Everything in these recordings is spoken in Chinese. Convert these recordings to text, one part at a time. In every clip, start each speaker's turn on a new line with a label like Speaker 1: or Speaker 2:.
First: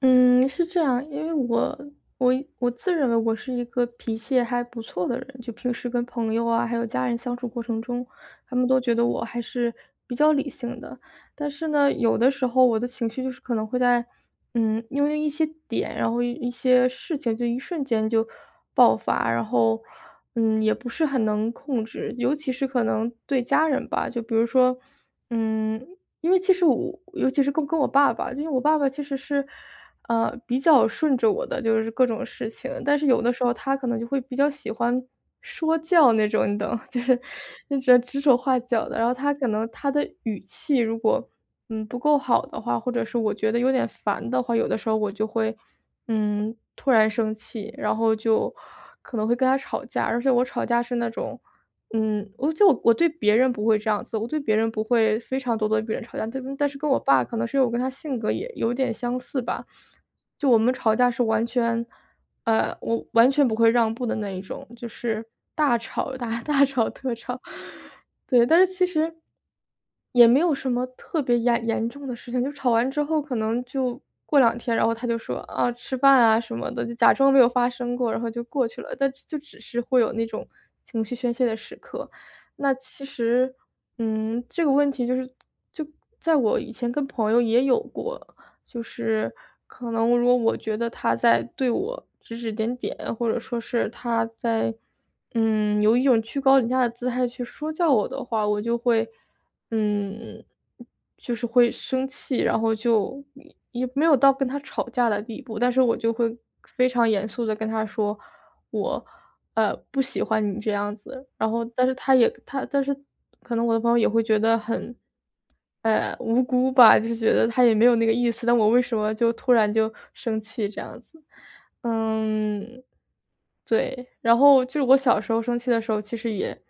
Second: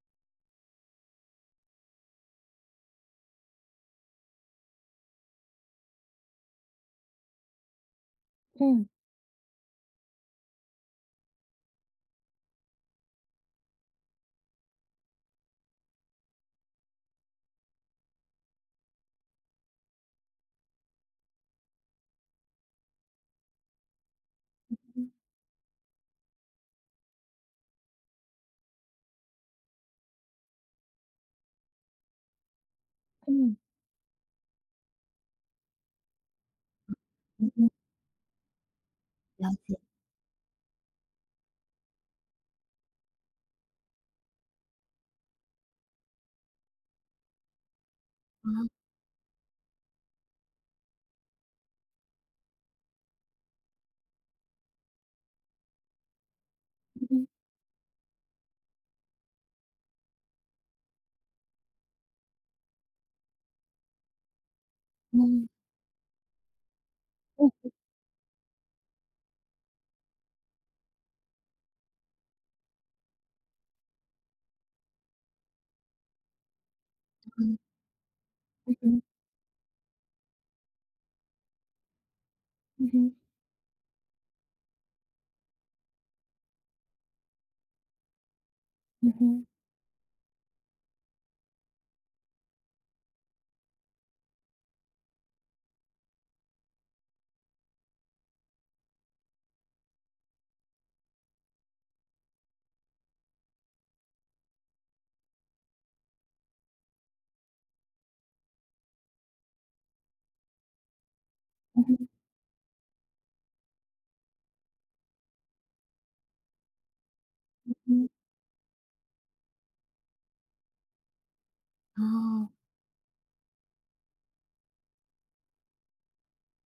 Speaker 1: 嗯，是这样，因为我我自认为我是一个脾气还不错的人，就平时跟朋友啊，还有家人相处过程中，他们都
Speaker 2: 嗯，
Speaker 1: 觉得我还是比较理性的。但是呢，有的时候我的情绪就是可能会在，因为一些点，然后一些事情，就一瞬间就爆发，然后，也不是很能控制，尤其是可能对家人吧，就比如说，
Speaker 2: 嗯
Speaker 1: 嗯，因为其实我，尤其是跟我爸爸，因为我爸爸其实是，比较顺着我的就是各种事情，但是有的时候
Speaker 2: 嗯，
Speaker 1: 他可能就会比较喜欢说教那种，你懂，就是
Speaker 2: 嗯嗯，
Speaker 1: 那种指手画脚的。然后他可
Speaker 2: 了
Speaker 1: 能
Speaker 2: 解。
Speaker 1: 他的语气如果不够好的话，或者是我觉得有点烦的话，有的时候我就会突然生气，然后
Speaker 2: 啊，
Speaker 1: 就可能会跟他吵架，而且我吵架是那种。嗯，我对别人不会这样子，我对别人不会非常多地跟别人吵架，但是跟我
Speaker 2: 嗯
Speaker 1: 爸
Speaker 2: 嗯，
Speaker 1: 可能是因为我跟他性格也有点相似吧，就我们吵架是完全我完全不会让步的那一种，就是
Speaker 2: 嗯
Speaker 1: 大吵大 大吵特吵。对，但是其实也没有什么特别严重的事情，就吵完之后可能就过两天，然后他就说：“啊，吃饭啊什么的。”就假装没有
Speaker 2: 嗯，
Speaker 1: 发生过，然后就过
Speaker 2: 嗯
Speaker 1: 去了，
Speaker 2: 嗯
Speaker 1: 但就只是会有那种情绪宣泄的时刻。那
Speaker 2: 嗯
Speaker 1: 其
Speaker 2: 嗯
Speaker 1: 实，这个问题就是就在我以前跟朋友也有过。就
Speaker 2: 嗯
Speaker 1: 是
Speaker 2: 嗯
Speaker 1: 可能如果我觉得他在对我指指点点，或者说是他在，有一种居高临下的姿态去说教我的话，我就会嗯，就是会生气，然后就也没有到跟他吵架的地步，但是我就会非常严肃的跟他说，我，不喜欢你这样子。然后但是
Speaker 2: 嗯
Speaker 1: 他也他但是可能我的朋友也会觉得很，无辜吧，就觉得他也没有
Speaker 2: 嗯
Speaker 1: 那个意思，但我为什么就突然就生气这样子。
Speaker 2: 哦，
Speaker 1: 嗯，对，然后就是我小时候生气的时候，其实也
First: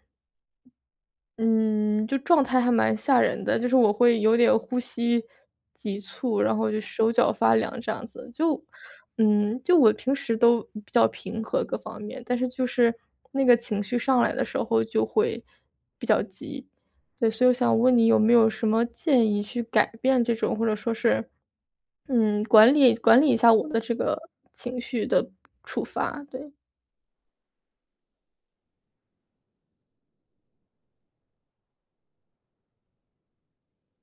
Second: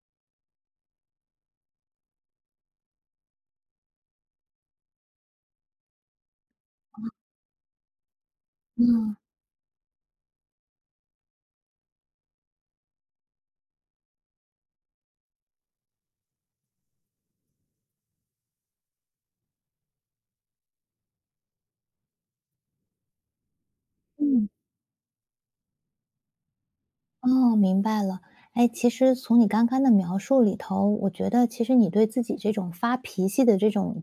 Speaker 1: 嗯，就状态还蛮吓人的，就是我会有点呼吸急促，然后就
Speaker 2: 哦，
Speaker 1: 手脚发凉这样子。就
Speaker 2: 嗯，
Speaker 1: 就我平时都比较平和各方面，但是就是那个情绪上来的时候就会比较急。对，所以我想问你有没有什么建议去改变这种，或者说是，管理管理一下我的这个
Speaker 2: 嗯。
Speaker 1: 情绪的触发，对。
Speaker 2: 哦，明白了。哎，其实从你刚刚的描述里头，我觉得其实你对自己这种发脾气的这种，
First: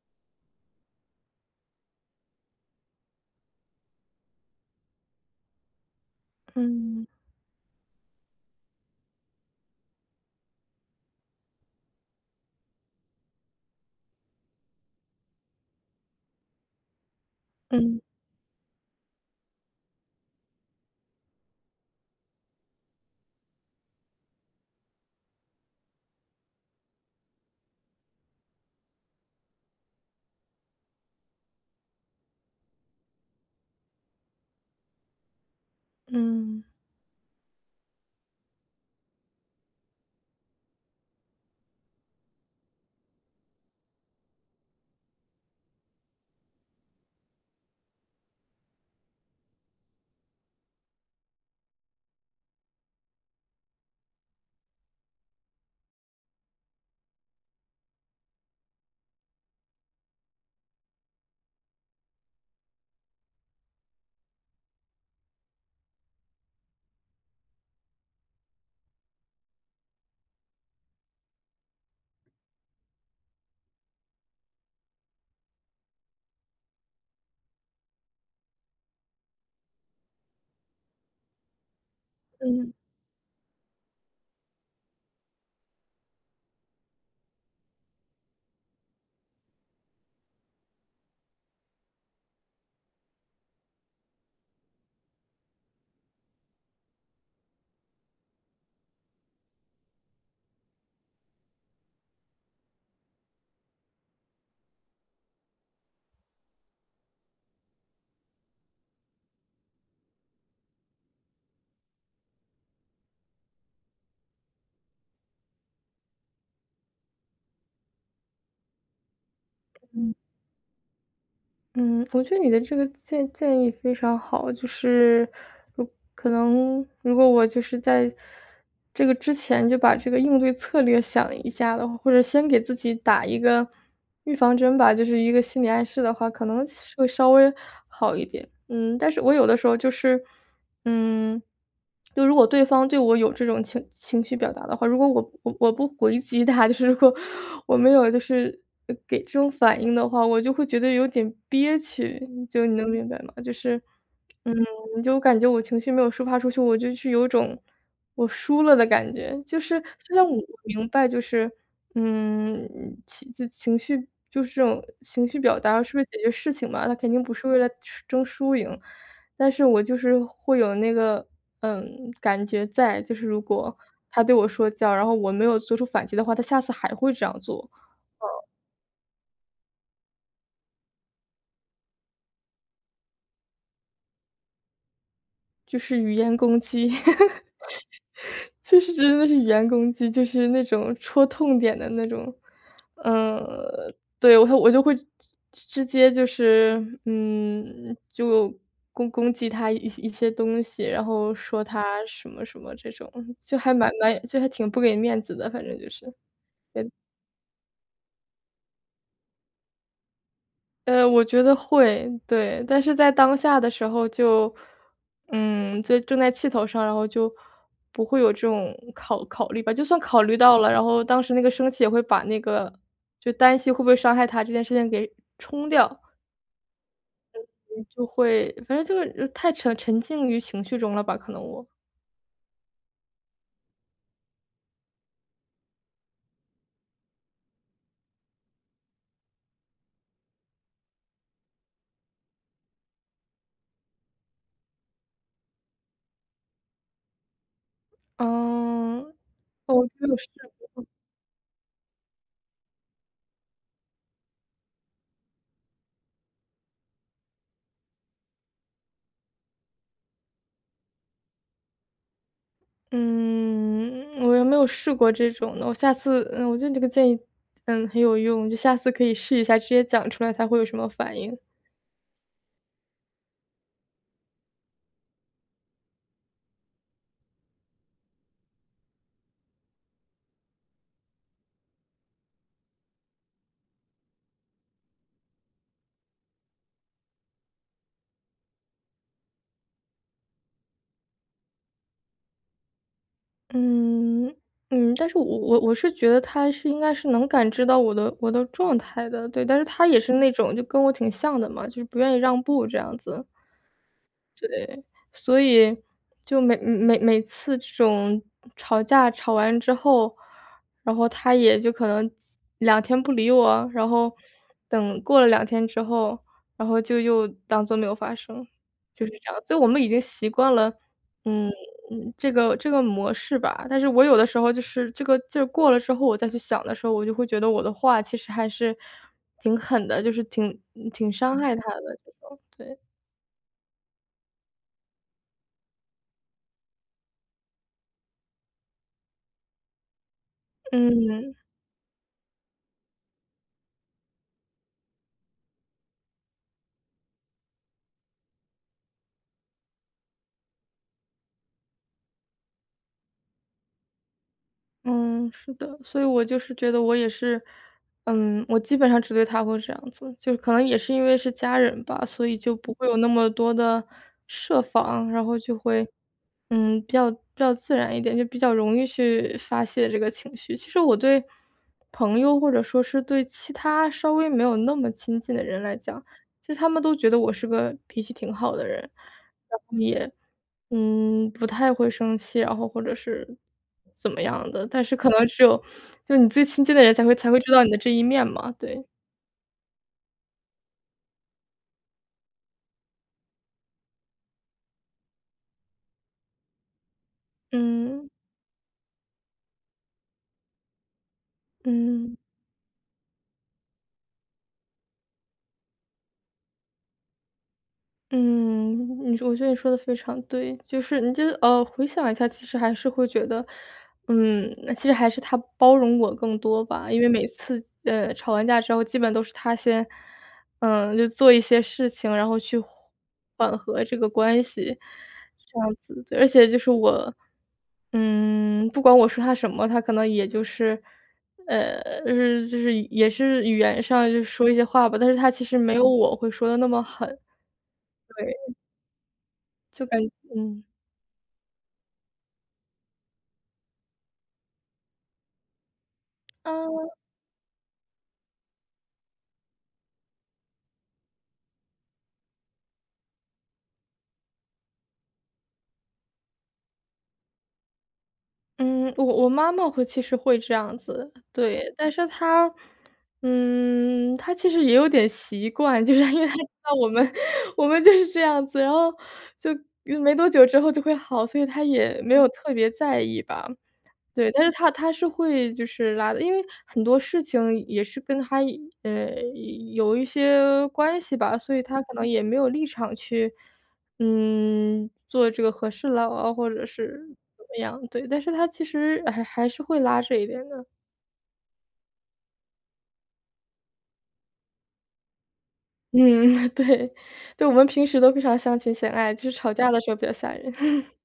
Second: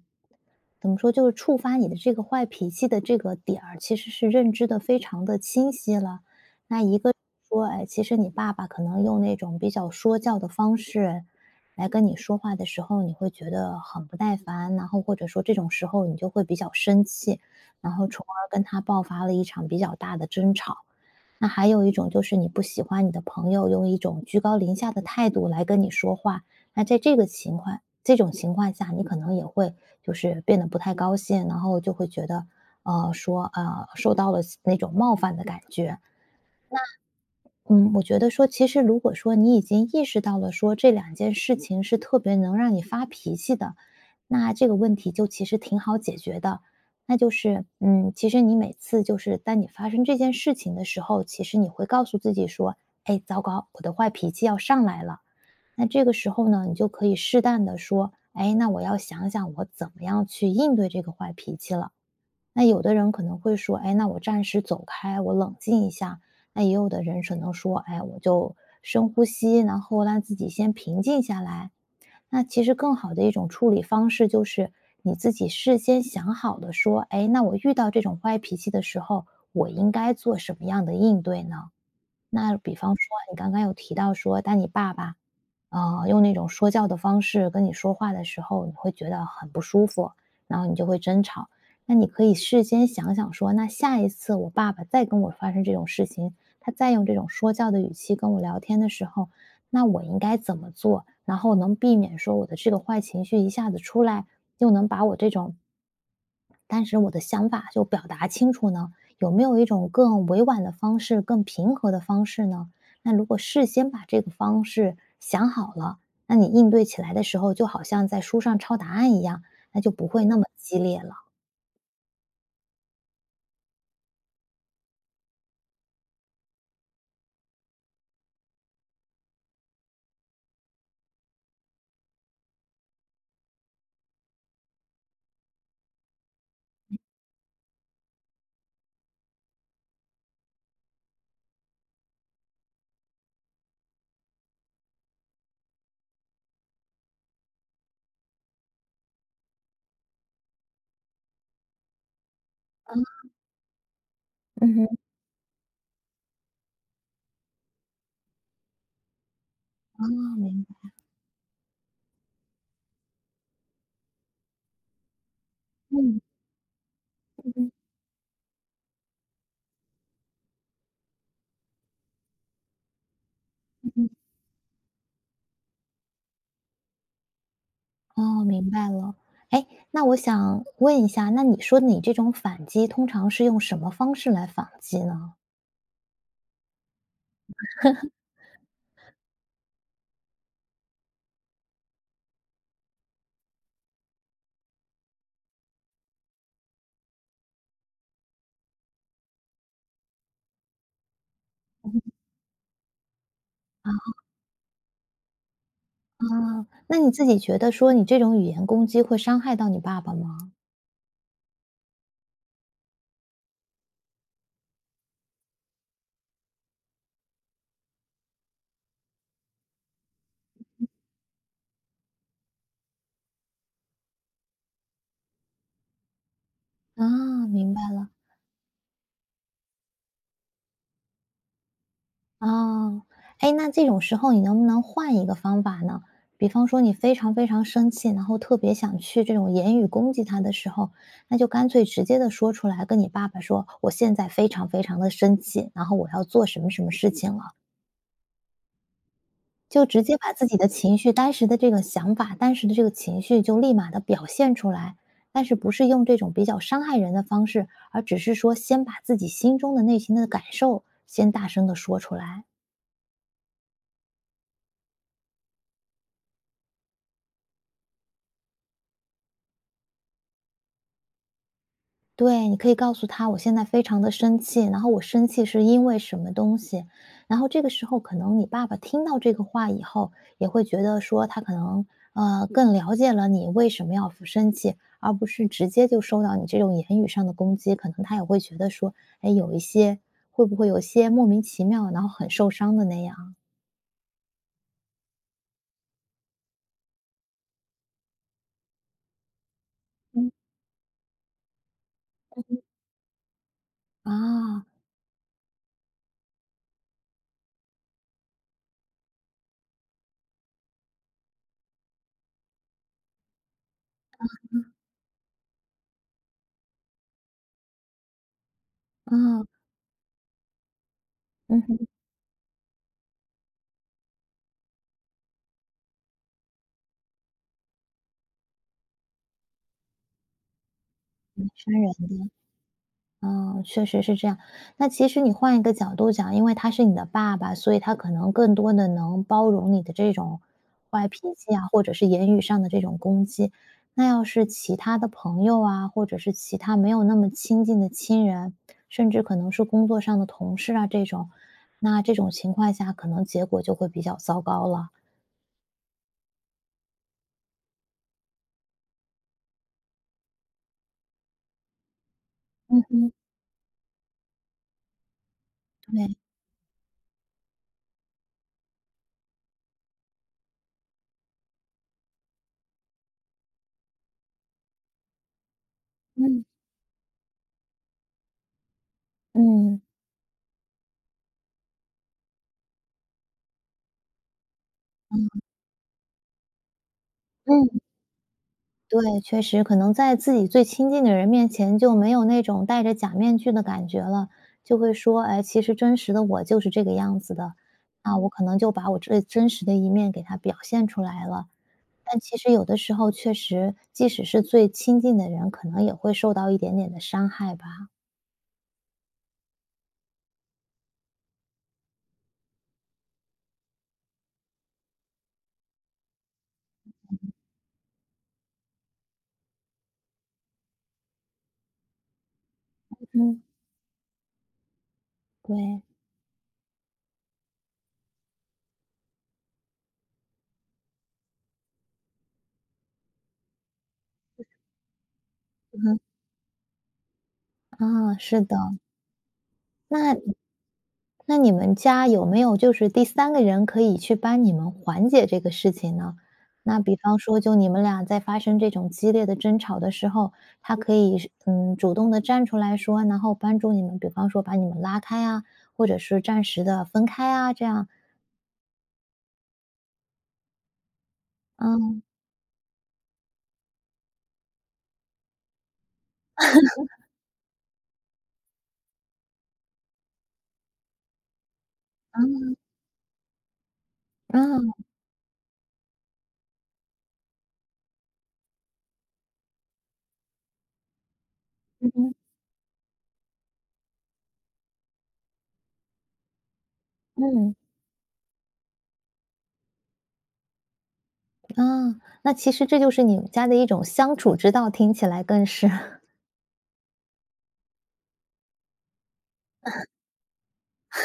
Speaker 2: 怎么说，就是触发你的这个坏脾气的这个点儿，其实是认知的非常的清晰了。那一
Speaker 1: 嗯，
Speaker 2: 个说，哎，其实你爸爸可能用那种比较说教的方式来跟你说话的时候，你会觉得很不耐烦，然后或者说这种时候你就会比较生气，然
Speaker 1: 嗯，
Speaker 2: 后从而跟他爆发了一场比较大的争吵。那还有一种就是你不喜欢你的朋友用一种居高临下的态度来跟你说话，那在这个情况这种情况下，你可能也会就是变得不太高兴，然后就会觉得，说受到了那种冒犯的感觉。
Speaker 1: 嗯，
Speaker 2: 嗯，我觉得说，其实如果说你已经意识到了说这两件事情是特别能让你发脾气的，那这个问题就其实挺好解决的。那就是，其实你每次就是当你发生这件事情的时候，其实你会告诉自己说，哎，糟糕，我的坏脾气要上来了。那这个时候呢，你就可以适当的说，哎，那我要想想我怎么样去应对这个坏脾气了。那有的人可能会说，哎，那我暂时走开，我冷静一下。那也有的人可能说，哎，我就深呼吸，然后让自己先平静下来。那其实更好的一种处理方式就是你自己事先想好的，说，哎，那我遇到这种坏脾气的时候，我应该做什么样的应对呢？那
Speaker 1: 嗯。
Speaker 2: 比方说，你刚刚有提到说，当你爸爸用那种说教的方式跟你说话的时候，你会觉得很不舒服，然后你就会争吵。那你可以事先想想说，那下一次我爸爸再跟我发生这种事情，他再用这种说教的语气跟我聊天的时候，那我应该怎么做，然后能避免说我的这个坏情绪一下子出来，又能把我这种但是我的想法就表达清楚呢？有没有一种更委婉的方式、更平和的方式呢？那如果事先把这个方式想好了，那你应对起来的时候，就好像在书上抄答案一样，那就不会那么激烈了。
Speaker 1: 嗯，我觉得你的这个建议非常好，就是如可能如果我就是在这个之前就把这个应对策略想一下的话，或者先给自己打一个预防针吧，就是一个心理暗示的话，可能是会稍微好一点。嗯，但是我有的时候就是，嗯。就如果对方对我有这种情绪表达的话，如果我不回击他，就是如果我没有就是给这种反应的话，我就会觉得有点憋屈，就你能
Speaker 2: 啊，
Speaker 1: 明白吗？就是，嗯，
Speaker 2: 嗯哼。
Speaker 1: 就感觉我情绪没有抒发出去，我就是有种我输了的感觉。就是
Speaker 2: 哦
Speaker 1: 虽然我
Speaker 2: 明
Speaker 1: 明
Speaker 2: 白，
Speaker 1: 白，就是嗯，情绪就是这种情绪表达是为了解
Speaker 2: 嗯，
Speaker 1: 决事情嘛，他肯定不是
Speaker 2: 嗯
Speaker 1: 为了
Speaker 2: 嗯
Speaker 1: 争输赢，但是我就是会有那个，感觉在，就是如果
Speaker 2: 嗯嗯，
Speaker 1: 他对我说教，然后我没有做出反击的话，他下次还会这样做，
Speaker 2: 哦，明白了。哎，那我想问一下，那你说你这种反击通常是用什么方式来反击呢？
Speaker 1: 就是语言攻击。就是真的是语言攻击，就是那种戳痛点的那种。嗯，对，我就会直接就是，就攻击他一些东西，然后说他什么什么这种，就还蛮
Speaker 2: 啊
Speaker 1: 蛮就还挺不给面子的，反正就是。
Speaker 2: 啊，那你自己觉得说你这种语言攻击会伤害到你爸爸吗？
Speaker 1: 呃，我觉得会，对，但是在当下的时候就，在正在气头上，然后就不会有这种考虑吧。就算考虑到了，然后当时那个生气也会把那个就担心会不会伤害他这件事情给冲掉，
Speaker 2: 啊，明白
Speaker 1: 嗯就
Speaker 2: 了。
Speaker 1: 会反正就是太沉浸于情绪中了吧，可能我。
Speaker 2: 啊，哎，那这种时候你能不能换一个方法呢？比方说你非常非常生气，然后特别想去这种言语攻击他的时候，那就干脆直接的说出来，跟你爸爸说，我现在非常非常的生气，然后我要做什么什么事情了，
Speaker 1: 嗯，
Speaker 2: 就
Speaker 1: 哦，
Speaker 2: 直
Speaker 1: 就
Speaker 2: 接把自
Speaker 1: 是
Speaker 2: 己的情绪、当时的这个想法、当时的这个情绪就立马的表现出来，但是不是用这种比较伤害人的方式，而只是说先把自己心中的内心的感受先大声的说出来。
Speaker 1: 嗯，我又没有试过这种的，我下次我觉得你这个建议，很有用，就下次可以试一下，直接讲出来他会有什么反应。
Speaker 2: 对，你可以告诉他我现在非常的生气，然后我生气是因为什么东西。然后这个时候可能你爸爸听到这个话以后，也会觉得说他可能，更了解了你为什么要生气，而不是直接就受到你这种言语上的攻击。可能他也会觉得说，哎，有一些会不会有一些莫名其妙，然后很受伤的那样。
Speaker 1: 嗯，嗯，但是我是觉得他是应该是能感知到我的状态的，对，但是他也是
Speaker 2: 嗯。
Speaker 1: 那种就跟我挺像的嘛，就是不愿意让步这样子。
Speaker 2: 啊，
Speaker 1: 所以就每次这种吵架吵完之后，然后他也就可能两天不理我，然后等过了两天之后，然后就又当做没有发生，就是这样。
Speaker 2: 嗯，
Speaker 1: 所以我们已经习惯了，嗯，
Speaker 2: 嗯哼，挺
Speaker 1: 这个模式吧。但是我有的时候就是这个劲儿过了之后，我再去想的时候，我就会觉得我的话其实还是挺狠的，就是挺伤害他
Speaker 2: 伤
Speaker 1: 的
Speaker 2: 人
Speaker 1: 这种，
Speaker 2: 的。
Speaker 1: 对，
Speaker 2: 嗯，确实是这样。那其实你换一个角度讲，因为他是你的爸爸，所以他可能更多的能包容你的这种坏脾
Speaker 1: 嗯。
Speaker 2: 气啊，或者是言语上的这种攻击。那要是其他的朋友啊，或者是其他没有那么亲近的亲人，甚至可能是工作上的同事啊这种，那这种情况下可能结果就会比较糟糕了。
Speaker 1: 嗯，是的，所以我就是觉得我也是，我基本上只对他会这样子，就是可能也是因为是家人吧，所以就不
Speaker 2: 嗯
Speaker 1: 会有那
Speaker 2: 嗯，
Speaker 1: 么多的设防，然后就会，
Speaker 2: 对，
Speaker 1: 比较自然一点，就比较容易去发泄这个情绪。其实我对朋友或者说是对其他稍微没有那么亲近的人来讲，
Speaker 2: 嗯
Speaker 1: 其实他们都觉得我是个脾气挺好的人，
Speaker 2: 嗯嗯。
Speaker 1: 也，不太会生气，然后或者是怎么样的，但是可能只有就你最亲近的人才会知道你的这一面嘛，对，
Speaker 2: 对，确实，可能在自己最亲近的人面前就没有那种戴着假面具的感觉了，就会说，哎，其实真实的我就是这个样子的，
Speaker 1: 嗯，
Speaker 2: 那我可能就把我最真实的一面给他表现出来了。
Speaker 1: 嗯。
Speaker 2: 但其实有的时候确实，即使是最亲近的人，可能也会受到一点点的伤害吧。
Speaker 1: 嗯，你说我觉得你说的非常对，就是你就回想一下，其实还是会觉得，那其实还是他包容我更多吧。因为每次，吵完架之后，基本都是他先，就做一些事情，然后去
Speaker 2: 嗯。
Speaker 1: 缓和这个关系，这样
Speaker 2: 对，
Speaker 1: 子。对，而且就是我，不管我说他什么，他可能也就是，呃，就是也是语言上就说一些话吧，但是他其实没有
Speaker 2: 嗯，
Speaker 1: 我会说的那么狠。
Speaker 2: 啊，是
Speaker 1: 对。
Speaker 2: 的，
Speaker 1: 就感
Speaker 2: 那
Speaker 1: 嗯。
Speaker 2: 那你们家有没有就是第三个人可以去帮你们缓解这个事情呢？那比
Speaker 1: 嗯。
Speaker 2: 方说，就你们俩在发生这种激烈的争吵的时候，他可以是主动的站出来说，然后帮助你们，比方说把你们拉开啊，或者是暂时的分开啊，这样。
Speaker 1: 嗯，我妈妈会其实会这样子，对，但
Speaker 2: 嗯
Speaker 1: 是她她其实也有点习惯，就是因为她知道我们 我们就是这样子，然后就没多久之后就会好，所以她也没有特
Speaker 2: 嗯
Speaker 1: 别在意吧。对，但是他
Speaker 2: 嗯
Speaker 1: 他是会就是拉的，因为很多事情也是跟他，呃，有一些关系吧，所以他可能也没有立场去，做这个和事佬啊，或者是怎
Speaker 2: 嗯
Speaker 1: 么样，对，但是他其实还是会拉这一点的。
Speaker 2: 嗯啊，那其实这就是你们家的一种相处之道，听起来更是。
Speaker 1: 嗯，对，对，我们平时都非常相亲相爱，就是吵架的时候比较吓人。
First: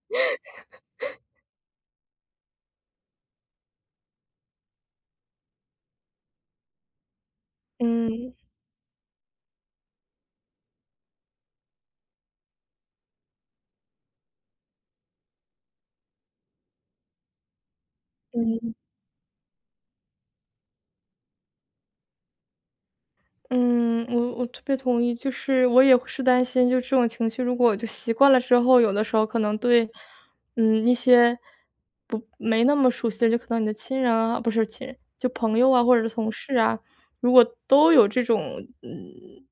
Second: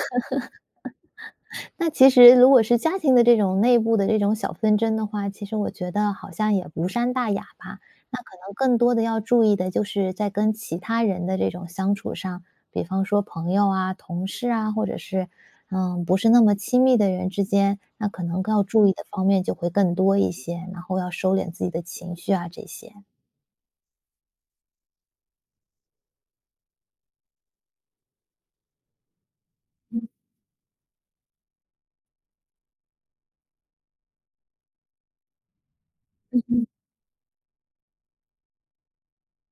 Speaker 2: 那其实如果是家庭的这种内部的这种小纷争的话，其实我觉得好像也无伤大雅吧。那
Speaker 1: 嗯，
Speaker 2: 可能更多的要注意的就是在跟其他人的这种相处上，比方说朋友啊、同事啊，或者是不是那么亲密的人之间，那可能要
Speaker 1: 嗯。
Speaker 2: 注意的方面就会更多一些，然后要收敛自己的情绪啊这些。
Speaker 1: 嗯，我特别同意，就是我也是担心，就这种情绪，如果我就习惯了之后，有的时候可能对，
Speaker 2: 嗯
Speaker 1: 一些不没那么熟悉的，就可能你的亲人啊，不是亲人，就朋友啊，或者是同
Speaker 2: 嗯
Speaker 1: 事
Speaker 2: 嗯。
Speaker 1: 啊，如果都有这种嗯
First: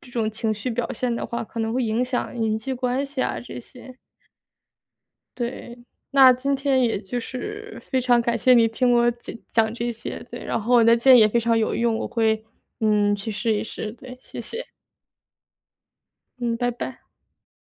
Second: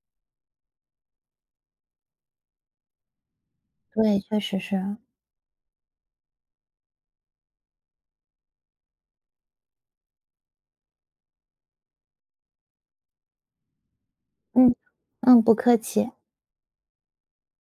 Speaker 1: 这种情绪表现的话，可能会影响人际关系啊这些。
Speaker 2: 对，确实是，
Speaker 1: 对，那今天也就是非常感谢你听我讲讲这些，对，然后我的建议也非常有用，我会，去试一试，对，谢谢，
Speaker 2: 嗯嗯，不客气。
Speaker 1: 嗯，拜拜。